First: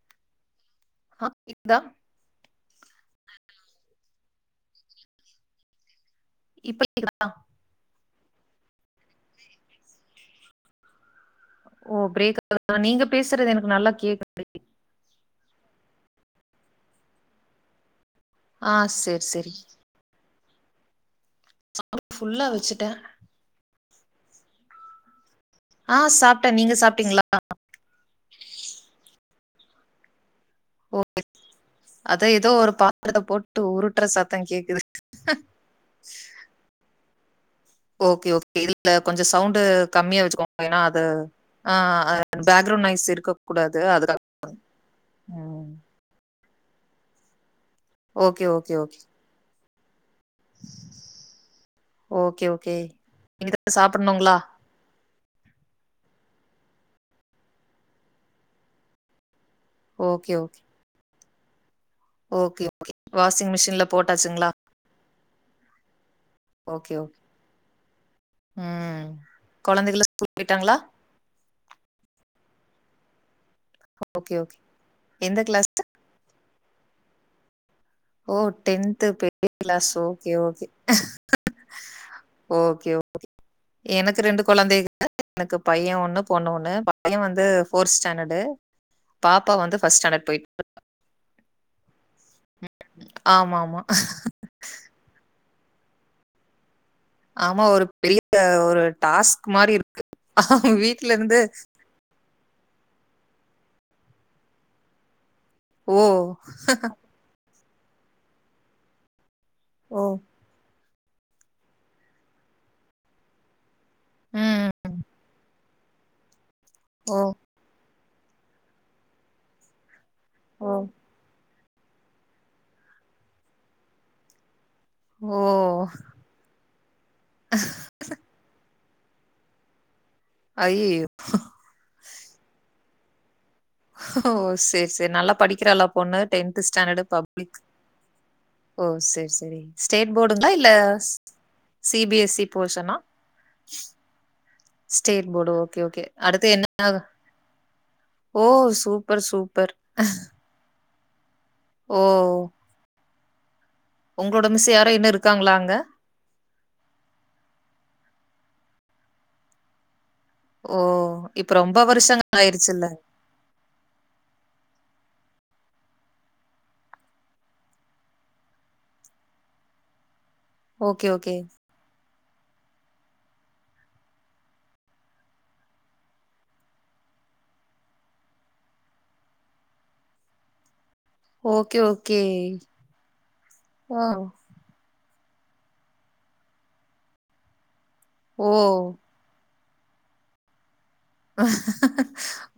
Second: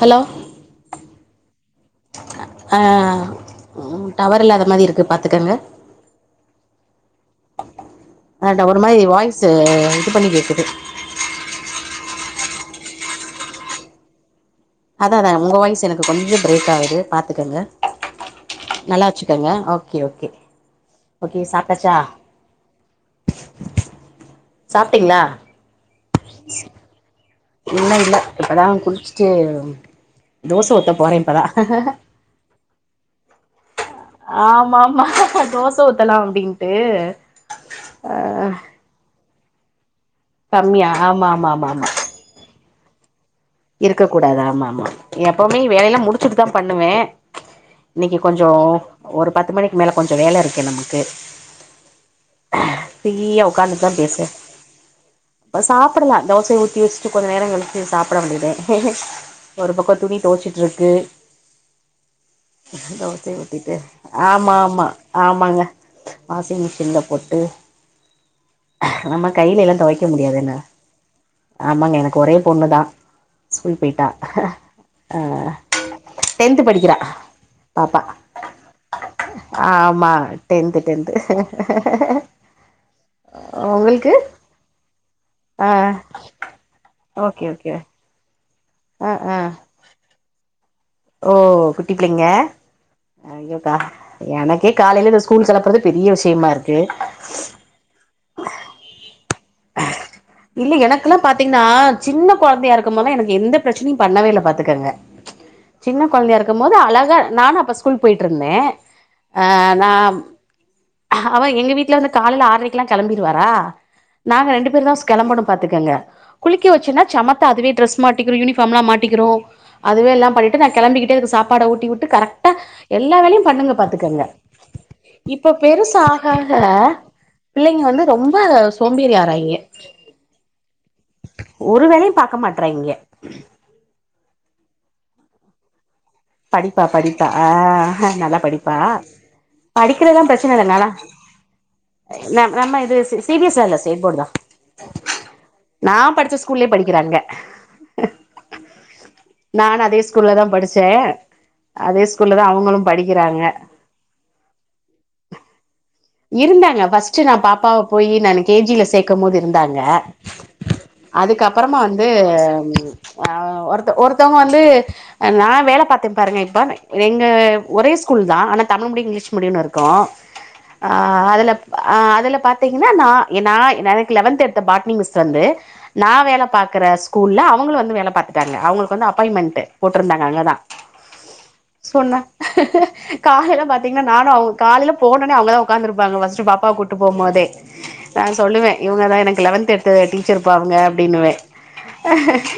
Hello ஹா கேக்தா ஆ உ டவர் இல்லாத மாரிருக்கு பாத்துக்கங்க இப்ப கேக்குதா அ ட ஒரு மாரி வாய்சு இது பண்ணி கேக்குது ஓ பிரேக்காகுதா நீங்க பேசுறது எனக்கு நல்லா கேக்குது அதா அதா ஒங்க வாய்ஸ் எனக்கு கொஞ்சோ பிரேக் ஆகுது பாத்துக்கங்க ஆ நல்லா செரி வச்சுக்கங்க செரி ஓகே ஓகே ஓகே சாப்டாச்சா ஃபுல்லா வச்சுட்டே சாப்ட்டீங்களா ஆ சாப்ட்டே நீங்க சாப்ட்டீங்களா இன்னு இல்ல இப்பதா குளிச்சுட்டு தோச ஊத்த போறே இப்பதா பழத போட் ஆமாமா தோச ஊத்தலா அப்டின்ட்டு ஆ ஓகே ஓகே இதுல கொஞ்சோ சவுண்டு கம்மியா வச்சுக்கோங்க ஏனா கம்மியா அது ஆமா ஆமா ஆமா ஆ ஆமா பேக்ரவுன் நாய்ஸ் இருக்கு இருக்க கூடாதா ஆமா ஆமா எப்பவுமே ம் வேலையெல்லா முடிச்சுட்டு தா பண்ணுவே இன்னைக்கு ஓகே கொஞ்சோ ஓகே ஓகே ஒரு பத்து மணிக்கு மேல கொஞ்சொ வேலருக்கு நமக்கு ஓகே ஓகே ஃப்ரீயா இனிதா சாப்புட்னுங்களா ப்ப சாப்படலா தோசைய ஊத்தி வச்சுட்டுக் கொஞ்ச நேரோ கலிச்சு சாப்ட வேண்டியதே ஒரு பக்கோ துணி ஓகே ஓகே தொவச்சிட்டுருக்கு ஓகே ஓகே தோசையு வாஷிங் ஊத்திட்டு மிஷின்ல போட்டாச்சுங்களா ஆமா ஆமா ஆமாங்க வாசிங் ஓகே மிஷின்ல ஓகே பொட்டு ம் நம்ம கையிலயெல்லா கொழந்தைகளா தொவைக்க ஸ்கூல் முடியாதுல போயிட்டாங்களா ஆமாங்க எனக்கு ஒரே பொண்ணு தா ஸ்கூல் போயிட்டா ஓகே ஓகே ஆ எந்த கிளாஸ் டென்த் படிக்கிறா பாப்பா ஓ பெரிய கிளாஸ் ஆமா okay, tenth tenth okay okay உங்களுக்கு எனக்கு ரெண்டு கொழந்தேக எனக்கு ஆ பைய ஒண்ணு பொண்ணு ஒண்ணு பையன் ஓகே வந்து ஓகே ஃபோர்த் ஸ்டாண்டர்ட் து ஆ ஆ பாப்பா வந்து ஃபஸ்ட்ஸாண்டர்ட் போயிட் ஓ குட்டிப் பிள்ளைங்க ஐயோக்கா ஆமாமா. ஆமா எனக்கே காலைல இந்த ஸ்கூ ஸ்கூல் கெலப்புறது பெரிய விஷயமாருக் ஆமா ஒரு பெரிய ஒரு டாஸ்க் மாரி இருக்கு இல்ல எனக்குலா வீட்லருந்து பாத்தீங்ன்னா சின்ன கொழந்தையா இருக்கும் போலா எனக்கு எந்தப் ப்ரச்சனையும் பண்ணவேல்ல பாத்துக்கங்க ஓ, சின்ன கொழந்தையாருக்கு போது அழகா நானு அப்ப ஸ்கூ கூல் போய்ட்டுருந்தே அ நா ஓ, அவ எங்க வீட்லந்து காலைல ஆர்ரைக்குலா கெளம்பிறுவாரா நாங்க ரெண்டு பேருந்தான் ம். ஸ் கெளம்பனும் பாத்துக்கங்கக் குளிக்க வச்சன்னாச் ஓ, சமத்தா அதுவே டிரஸ் மாட்டிக்கிரும் யூனிஃபார்ம்லாம் மாட்டிக்கிரும் அதுவே எல்லா ட்டு ஓ, நாக் கெளம்பிக்கிட்டேதுக்கு சாப்பாட ஊட்டி விட்டுக் கரெக்டா எல்லா வேலையு பண்ணுங்க பாத்துக்கங்க ஓ! இப்பொ பெருசா ஆஹ ஆஹப் பிள்ளைங்க வந்து ரொம்ப சோம்பேறி ஆராய்ங்க ஐயய்யோ! ஒரு வேலயும் பாக்க மாட்ராய்ங்க ஓ சேர் சேரி நல்லா படிக்கிறலாப் பொண்ணுட் டென்த் படிப்பா ஸ்டாணடு படிப்பா ஆ பப்ளிக் நல்லா படிப்பா ஓ சேரி சேரி ஸ்டேட் படிக்கிறதெல்லா போடுங்ளா பிரச்சன இல்ல இல்லங்க ஆனா ஸ் சிபிஎஸ்சி நம் நம்ம இது போஷனா சி பி எஸ் இல்ல ஸ்டேட் போர்டு தா ஸ்டேட் போர்டு ஓகே நா ஓகே படிச்ச அடுத்து என்ன ஸ்கூல்லயே ஆக படிக்கிறாங்க ஓ சூப்பர் சூப்பர் ச ஓ அதே ஸ்கூல்ல தா அவங்களு படிக்கிறாங்க உங்களோட மிஸ் யாரோ இன்னு இருக்காங்களா அங்க இருந்தாங்க பஸ்ட் நான் பாப்பாவை போய் நெனைக் கேஜில சேக்கும் போது இருந்தாங்க ஓ இப்ப அதுக்கப்பறமா ரொம்ப வந்து வருஷங்கள் ஆயிருச்சுல்ல அ ஒருத்த ஒருத்தங்க வந்து நா வேல பாத்து பாருங்க இப்ப எங்க ஒரே ஸ்கூல் தான் ஆனா தமிழ் மீடியம் இங்கிலீஷ் மீடியம்னு இருக்கு ஆ ஓகே ஓகே அதுல ஆ அதுல பத் திங்னா நா நா எனக்கு லெவன்த் எடுத்த பாட்னி மிஸ் வந்து நா வேல பாக்கற ஸ்கூல்ல அவ அவங்களும் வந்து வேல பாத்துட்டாங்க அவங்களுக்கு வந்து அப்பாயின்மெண்ட் போட்டிருந்தாங்க அங்கதா ஓகே சொன்ன ஓகே காலையில ஓ பாத்தீங்கன்னா நானு அவங்க காலையில போனனே அவங்கதா உக்காந்துருப்பாங்க ஃபர்ஸ்ட் பாப்பா கூட்டு போக போதே நா ஓ சொல்லுவ இவங்கதா எனக்கு லெவன்த் எடுத் த டீச்சர்பா அவங்க அப்படின்னுவ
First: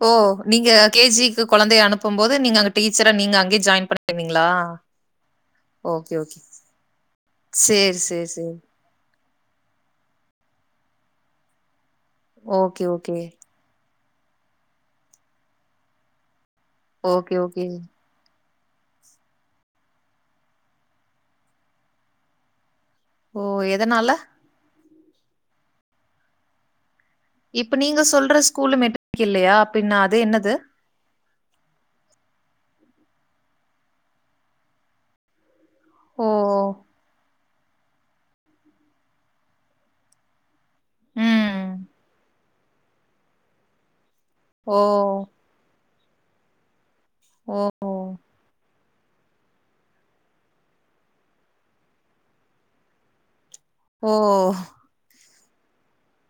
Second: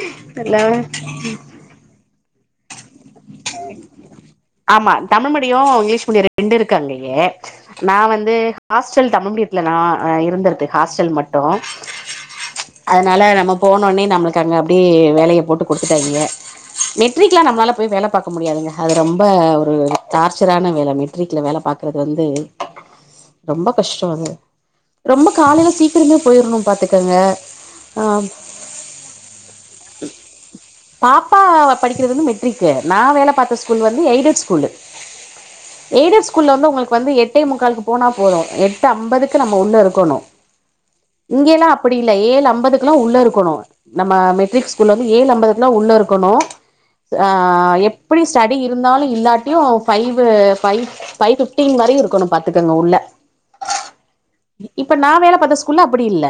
ஓ நீங்க கேஜிக்கு கொழந்தைய அனுப்பும்போது நீங்க அங்க டீச்சரா நீங்க அங்கேயே ஜாயின் பண்ணிருந்தீங்களா ஆமா Tamil medium English okay medium okay ரெண்டு இருக்கு அங்கயே நா சேரி சேரி வந்து சேரி ஹாஸ்டல் தமிழ் மீடியத்துல நா இருந்திருது ஹாஸ்டல் மட்டு ஓகே ஓகே அதனால நம்ம போனோனே நம்மளுக்கு அங்க அப்படி வேலைய போட்டு கொடுத்துட்டாங்க ஓகே ட்ரீக்லா ஓகே நம்மலால வேல பாக்க முடியாதுங்க அது ரொம்ப ஒரு டார்ச்சரான வேல மெட்ரிக்ல வேல பாக்குறது வந்து ஓ ரொம்ப கஷ்ட எதனால அது ரொம்ப காலையில சீக்கிரமே போயிரணு பாத்துக் இப்ப நீங்க சொல்ற ஸ்கூலு மெட்ரிக்கு இல்லையா அப்டின்னா அது என்னது பாப்பா படிக்கிறது வந்து மெட்ரிக்கு நா வேல பாத்த ஸ்கூல் வந்து எய்டட் ஸ்கூலு எய்ட ஓ ஸ்கூல வந்து உங்களுக்கு வந்து எட் ட்டே முக்காலுக்கு போனா போது எட்டு ஐம்பதுக்கு நம்ம உள்ள இருக்கணு இங்கல்லா ம் அப்படி இல்ல ஏழு அம்பதுக்குல்லா உள்ள இருக்கணு நம்ம மெட்ரிக் ஓ ஸ்கூல வந்து ஏழு ஐம்பதுல உள்ள இருக்கணு ஆ ஓ எப்படி ஸ்டடி இருந்தாலு இல்லாட்டியு ஃபைவ் ஃபைவ் ஃபைவ் ஃபிப்டின் வரையும் இருக்கணு பாத்துக்கங்க உள்ள ஓ இப்ப நா வேல பாத்த ஸ்கூல்ல அப்படி இல்ல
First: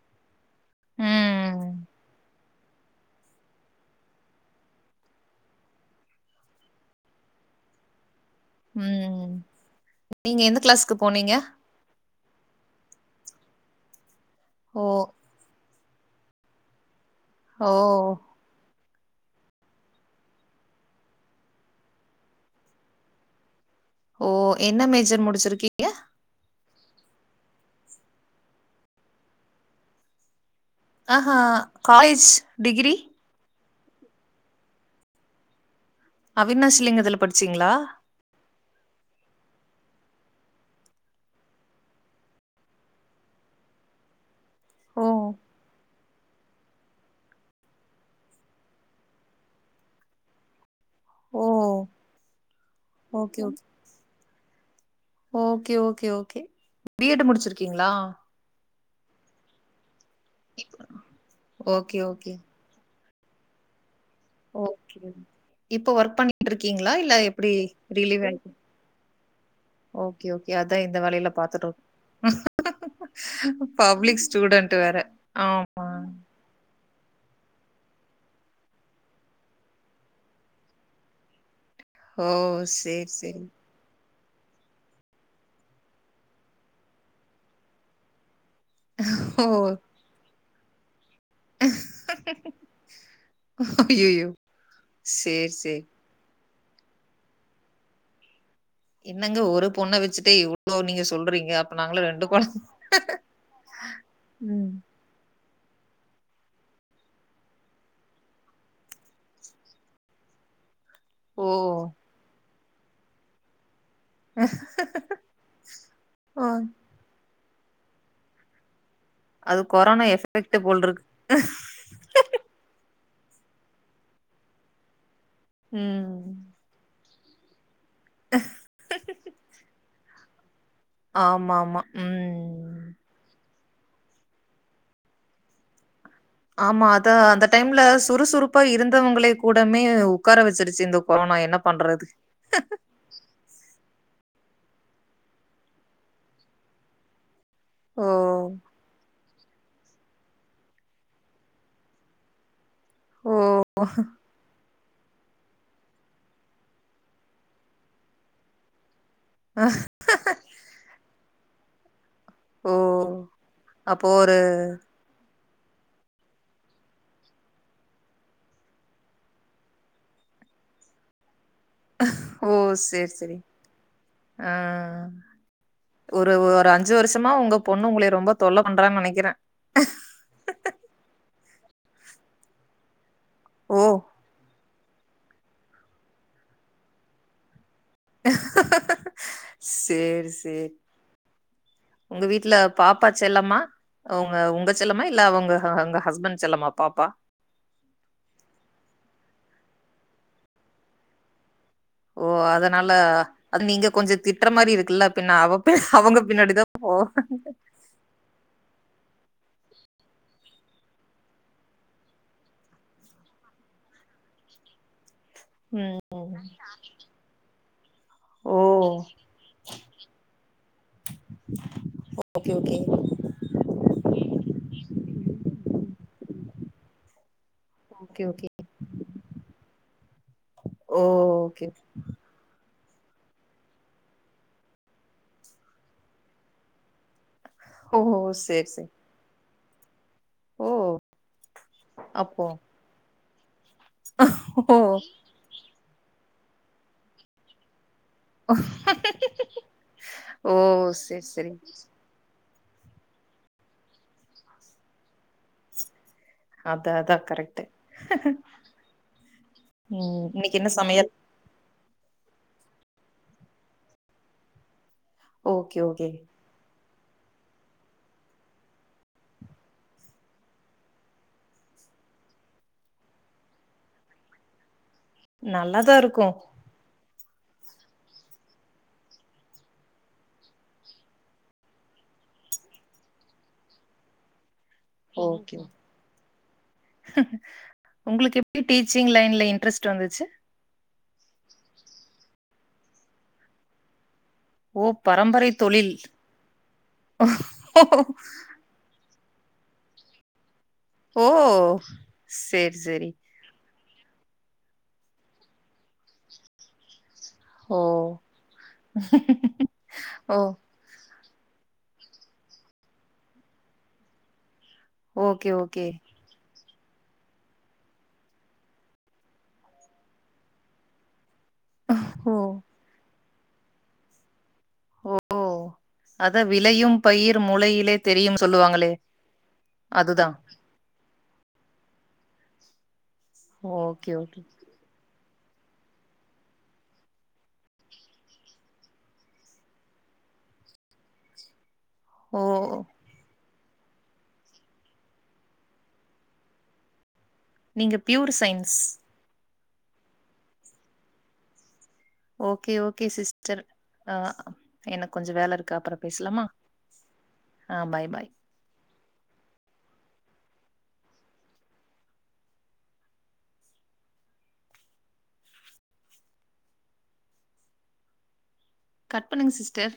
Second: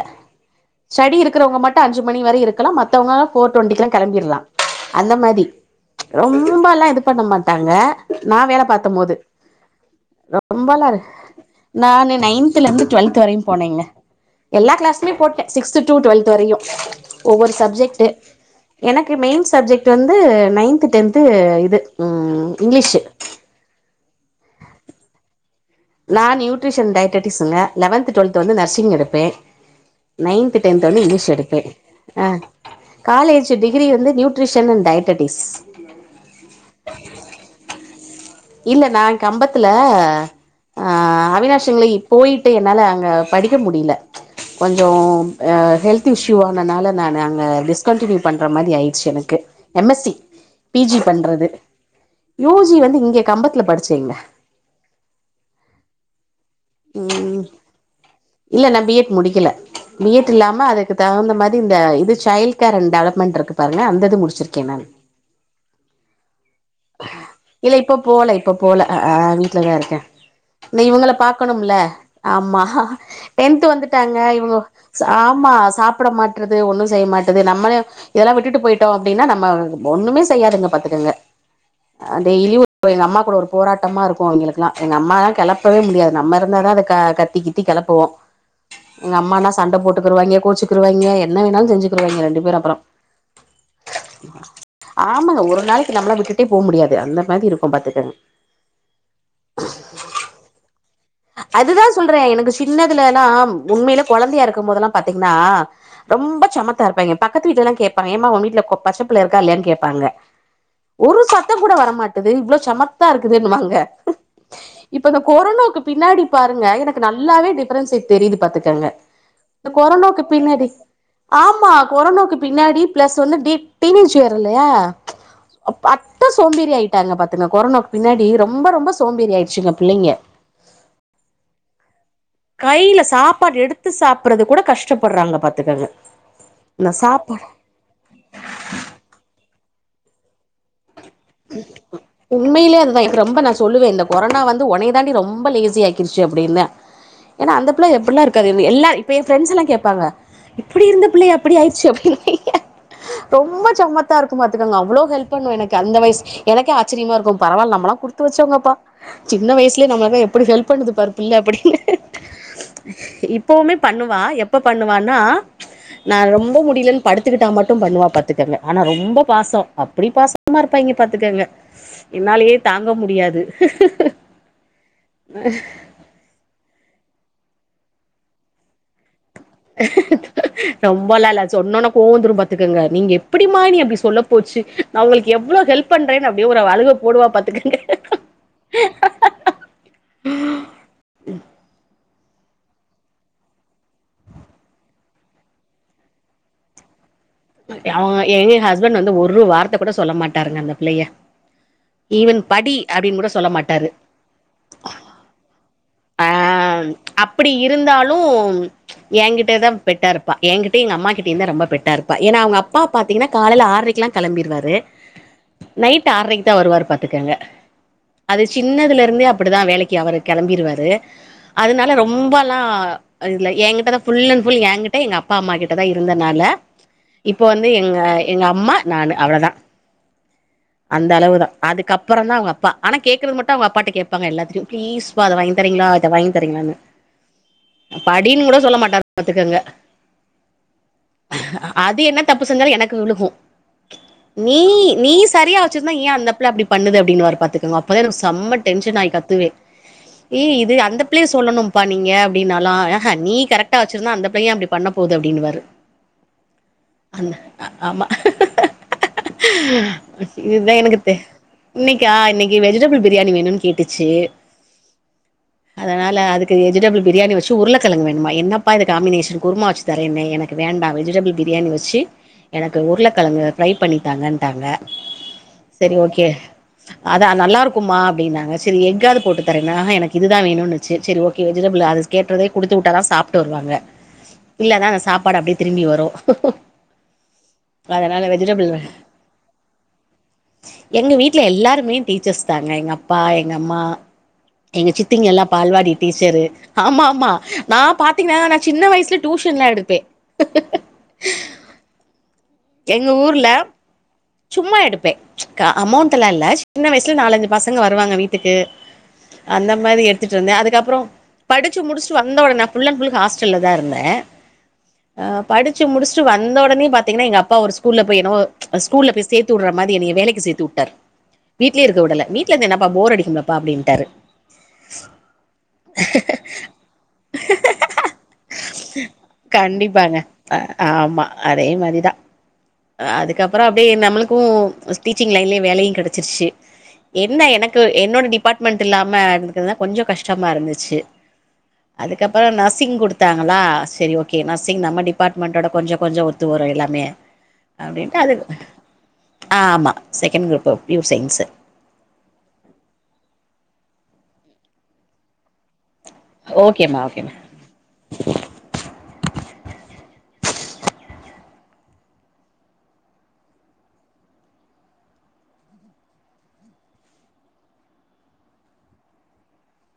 ஸ்டடி இருக்கிறவங்க ம் மட்டு அஞ்சுமணி வர இருக்கலா மத்தவங்க ஃபோர்டொன்டி கெலா கெளம்பிடலா அந்த மாரி ச் ரொம்பல்லா இது பண்ண மாட்டாங்க நா வேல பார்த்த போது ம் நீங்க எந்த ரொம்பல்லா கிளாஸ்க்கு போனீங்க? நா நைன்தல இருந்து டுவெல்த் வரையும் போனீங்க எல்லா ஓ கிளாஸ்மே போட்டே சிக்த் டு டுவெல்த் வரையு ஒவ்வொரு ஓ சப்ஜெக்ட் எனக்கு மெயின் சப்ஜெக்ட் வந் து நைன்த டென்து இது இங்கிலீஷ் ஓ என்ன மேஜர் முடிச்சிருக்கி நா நியூட்ரிஷன் டயடடிக்ஸ்ங்க லெவன்த் டுவல்த் வந்து நர்சிங் எடுப்பே நைன்த் டென்த் வந்து இங்கிலீஷ் ஆஹா எடுப்பே ஆ காலேஜ் டிகிரி காலேஜ் டிகிரி வந்து நியூட்ரிஷன் அண்ட் டயடடிக்ஸ் அவினாஷிலிங்கத்துல படிச்சீங்களா இல்ல நா கம்பத்துல அ அவினாஷிங்கள போயிட்டு என்னால அங்க படிக்க முடியல கொஞ்ச ஓ ஹெல்த் இஷ்யு னால நானு அங்க டிஸ்கின்டின்யூ பண்ற மாதிரி ஆயிடுச்சு எனக்கு M S C P G பண்றது ஓ யூ ஜி வந்து இங்க ஓகே கம்பத்துல ஓகே படிச்சேங்க okay okay okay B Ed ம் முடிச்சிருக்கீங்களா இல்ல நா பி எட் முடிக்கல பி எட் இல்லாம இப்ப- அதுக்கு தகுந்த மாரி இந்த ஓகே இது okay child care and development இருக்கு பாருங்க அந்த இது முடிச்சிருக்கே நானு இப்ப ஒர்க் பண்ணிகிட்டு இருக்கீங்களா இல்ல எப்டி இல்ல இப்ப ரிலீவ் போல ஆயி இப்ப போல வீட்லதா இருக்கே ஓகே ஓகே அதா இந்தா இந்த இவங்கள வேலையில பாத்துட்டு பாக்கணும்ல இருக்கோம். ஆமா டென்த் வந்துட்டாங்க பப்ளிக் இவங்க ஸ்டூடெண்ட் வேற ஆமா சாப்பிட மாட்றது ஒன்னு செய்ய மாட்டது நம்மளே இதல்லாம் விட்டுட்டு போயிட்டோம் அப்டின்னா நம்ம ஒண்ணுமே செய்யாதுங்க பாத்துக்கங்க அ ஓ டெய்லியும் எங்க சேரி அம்மா கூட சேரி ஒரு போராட்டமா இருக் க்கும் எங்களுக்கெல்லா எங்க அம்மாலா கெளப்பவே முடியாது நம்ம இருந்தாதா அத கத்திகித்தி கெளப்புவோ எங்க ஓ அம்மான்னா சண்ட போட்டுக்குருவாய்ங்க கோச்சுக்குருவாய்ங்க என்ன வேணாலும் செஞ்சுக்குருவாய்ங்க ரெண்டு பேரு அப்றொ ஐயையோ ஆமாங்க சேரி ஒரு சேரி நாளைக் நம்ளா விட்டுட் டே போ முடியாது அந்த மாதி இருக்கும் பாத்துக்கங் என்னங்க ஒரு பொண்ண வெச்சுட்டே இவ்ளோ நீங்க சொ அதுதா சொல்றே எனக்கு சின்னதுலல்லா உண்மயில கொழந்தியா இருக்கும் ம் போதெல்லா பாத்தீங்னா அ ரொம்ப சமத்தா இருப்பாய்ங்க பக்கத்து வீட்டுலலாம் கேப்பாங்க ஏம்மா உ வீட்ல பச்சப்புள்ள இருக்கா இல்லயான் கேப்பாங்க [inaudible] ஒரு ஓ சத்தம் கூட வரமாட்டுது இவ்ளோ சமத்தா இருக்குதுன்னுவாங்க இப்ப இந்த கொரொனோக்கு பின்னாடி ஓ பாருங்க எனக்கு நல்லாவே டிப்ரன்ஸ்ஸேட் தெரியுது பாத்துக்கங்க அது கொரோனா கொரோனோக்கு எஃபெக்ட் பின்னாடி போல்ருக்கு ஆம்மா கொரோனோக்கு பின்னாடி பிளஸ் வந்து டீன் டீன் ஏஜ் வேர் இல்லயா அப் ம் அட்ட சோம்பேறி ஆய்ட்டாங்க பாத்துங்க கொரொனோக் பின்னாடி ரொம்ப ரொம்ப சோம்பேறி ஆய்ச்சுங்க பிள்ளைங்க ஆம்மா ஆமா ம் து சாப்பிறதுக்கூட கஷ்டப்படுறாங்க பாத்துக்கங்க ஆமா இந்த அதா அந்த சாப்பாடு டைம்ல சுறுசுறுப்பா இருந்தவுங்ளே கூடமே உக்கார வெச்சிடுச்சி இந்தக் உண்மையிலே அதுதான் எனக் ரொம்ப நா சொல்லுவேன் இந்த கொரனா வந் உனய தாண்டி ரொம்ப லேசி ஆக்கிருச்சு அப்டின்ன என்னா அந்த புள ஓ எப்ட்லா இருக்காது எல்லார் இப்பயெ பிரண்ட்ஸ்ல்லா கேப்பாங்க இப்பிடி இருந்த பிள்ளையா இப்டி ஆய்ட்ச்சு அப்டின் ஓ ரொம்ப சமத்தா இருக்கும் பாத்துக்கங்க அவ்ளோ ஹெல்ப் பண்ணும் எனக்கு அந்த வய்ஸ் எனக்கே ஆச்சிரியம்மா இருக்கும் பரவால் நம்மல்லா குடுத்து வச்சோங்கப்பா சின்ன வயசுலே நம்மக்கு எப்பிடி ஹெல்ப் பண்ணுது பார் இல்ல அப்படின் ஓ இப்பவுமே அப்போ பண்ணுவா ஒரு எப்ப பண்ணுவான்னா நா ரொம்பொ முடிலன் படுத்துக்கிட்டா மட்டும் பண்ணுவா பாத்துக்கங்க ஆனா ரொம்ப பாசம் அப்படி பாசமா இருப்பாய்ங்க பாத்துக்கங்க ஓ என்னாலயே தாங்க சேரி சேரி முடியாது ஆ ஒரு ஒரு அஞ் சு வருஷமா உங்க பொண்ணு உங்களய ரொம்ப தொல்ல பண்றா நெனக்கிறேன் ரொம்போலா ல்ல சொன்னோன்ன கோவந்துரு பாத்துக்கங்க நீங்கெப் டிம்மா நி ஓ அப்டி சொல்ல போச்சி நா உங்களுக்கு எவ்ளோ ஹெல்ப் பண்றேன்னு அப்டியே ஒரு அவ அழுக போடுவா பாத்துக்கங்க சேரி சேரி உங்க வீட்ல பாப்பா செல்லமா அவ்ங்க உங்க செல்லமா இல்ல அவுங்க அவ்ங்க ஹஸ்பண்ட் செல்லமா பாப்பா அவ்ங்க ஏ ஹஸ்பண்ட் வந்து ஒரு வார்த்த கூட சொல்ல மாட்டார்ங்க அந்த பிள்ளய ஓ அதனால அது நீங்க கொஞ்ச திட்டற மாரி இருக்குல்ல பின்ன அவப்பேச அ அப்பிடி இருந்தாலும் எங்கிட் டேதாம் பெட்டாருப்பா எங்கிட்ட எங்அம்மா கிட்யுந்தா ரொம்ப பெட்டா இருப்பா ஏன்னா அவ்ங்கப்பா பாத்தீங்கனா காலல ஆர்ரிக்கெல்லா கெளம்பிரு வரு ம் நைட் ஆற்ரைக்கு தா வருவாரு பாத்துக்கங்க அது ஓ சின்னதுலருந்தே அப்படிதா வேலைக்கு அவரு கெளம்பிருவாரு து அதனால ஓகே ரொம்பல்லா ஓகே இல என்கிட்ட தா புல் அண்ட் புல் எங்கிட்ட எங்க அப்பா அம்மா கிட்ட தா இருந்தனால இப்போ வந்து எங்க ஓகே எங்க ஓகே அம்மா நானு அவ்ளதா ஓ அந்த அளவு தா ஓகே அதுக்கப்பறந்தா அவ்ங்க அப்பா ஆனா கேக்குறது மட்டும் அவ்ங்க அப்பாட்ட கேப்பாங்க எல்லாத்தியு பிளீஸ் பா அத வாங்கின் தரீங்களா அத வாங்தரீங்ளானு ஓ படீன் குட சேரி சொல்ல சேரி மாட்டாரு பாத்துக்கங்க ஓ அது என்ன தப்பு அப்போ செஞ்சாலு எனக்கு விழுகு நீ ஓ நீ சரியா வச்சுருந்தா ஏன் அந்தப்புள்ள அப்டி பண்ணுது அப்டின்வாரு பாத்துக்கொங்கப் ப்பதா என்க் செம்ம டென்ஷன் ஆய் கத்துவேன் ஏ ஓ இது அந்த சேரி பிள்ளய சேரி சொல்லணும்ப்பா நீங்க அப் ப்டின்னாலும் நீ கரெட்டா வச்சிருந்தா அந்த பிளையும் அப்டி பண்ண போது அப்டின்னுவாரு அதா அதா அந்த கரெக்ட்டு ஆமா [inaudible] ம் இன்னைக்கு என்ன இத்தான் எனக்கு சமையல் தெ இன்னிக்கா ஆ இன்னிக் வெஜிடபிள் பிரியாணி வேணும்னு கேட்டுச்சு ஓகே, ஓகே. அதனால அதுக்கு வெஜிடபிள் பிரியாணி வச்சு உருளைக்கிழங்கு வேணுமா என்னப்பா இது காம்பினேஷன் குருமா வச்சு தரேன்னே எனக்கு வேண்டா வெஜிடபிள் பிரியாணி வச்சு எனக்கு உருளைக்கிழங்கு பிரை பண்ணித்தாங்கட்டாங்க நல்லாதா இருக்கு அத நல்லாக்குமா அப்படின்னாங்க சரி எக்காவது போட்டு தரே எனக்கு இதுதான் வேணுனுச்சு சரி ஓகே வெஜிடபிள் அது கேட்டதே குடுத்து விட்டாதா சாப்பிட்டு வருவாங்க இல்லான அந்த சாப்பாடு ஓகே. அப்படியே திரும்பி வரும் உங்களுக்கு எப்படி டீச்சிங் லைன்ல இன்ட்ரெஸ்ட் வந்துச்சு எங்க வீட்டுல எல்லாருமே டீச்சர்ஸ் தாங்க எங்க அப்பா எங்க அம்மா ஓ! எங்க சித்திங்க எல்லா பரம்பரை பால்வாடி தொழில். டீச்சரு ஆமா ஆமா நான் பாத்தீங்கன்னா நான் சின்ன வயசுல டியூஷன்லா எடுப்பேன் ஓ சரி, சரி. எங்க ஊர்ல சும்மா எடுப்பே அமௌண்ட் எல்லாம் இல்ல சின்ன வயசல சுல நாலஞ்சு பசங்க ஓ! வருவாங்க வீட்டுக்கு அந்த மாதிரி எடுத்துட்டு ஓ! இருந்தே அதுக்கப்புற படிச்சு முடிச்சு வந்த உட நான் புல் அன் புல் நா ஹாஸ்டல்ல தா இருந்தே அ ஓகே, படிச்சு ஓகே. முடிச்சுட்டு வந்த உடனே பாத்தீங்கன்னா எங்க அப்பா ஒரு ஸ்கூல்ல போய் என்மோ ஸ்கூல்ல போய் சேத்து வுடுற மாரி என்ன வேலைக்கு சேத்து வுட்டார் வீடலயே இருக்க வுடல ஓ! வீட்ல இருந்தா என்னப்பா போர் அடிக்கும்ல ப்பா அப்படின்ட்டாரு ஓ அத விளையும் பயிர் மூளையிலே தெரியும் சொல்லுவாங்களே கண்டிப்பாங்க அதுதான். ஆமா அதே மாரிதா அதுக்கப்புற அப்படியே ஓகே, நம்மளுக்கு ஓகே. டீச்சிங் லைன்லயே வேலையு கிடைச்சிருச்சு என்ன எனக்கு என்னோட டிபார்ட்மெண்ட் இல்லாம இருந்தக்கிறதுதா கொஞ்ச கஷ்டமா இருந்துச்சு ஓ! அதுக்கப்புற நர்சிங் குடுத்தாங்க கலா சரி ஓகே நர்சிங் நம்ம டிபார்ட்மெண்டோட கொஞ்ச கொஞ்ச ஒத்து வரும் எல்லாமே நீங்க பியூர் சைன்ஸ் ஆ ஆமாம் second group of pure science okay okay sister ஆஹ் எனக்கு கொஞ்ச வேலை இருக்கு அப்புற பேசலாமா ஓகேம்மா ஓகேம்மா ஆ பாய் பாய் கட் பண்ணுங்க சிஸ்டர்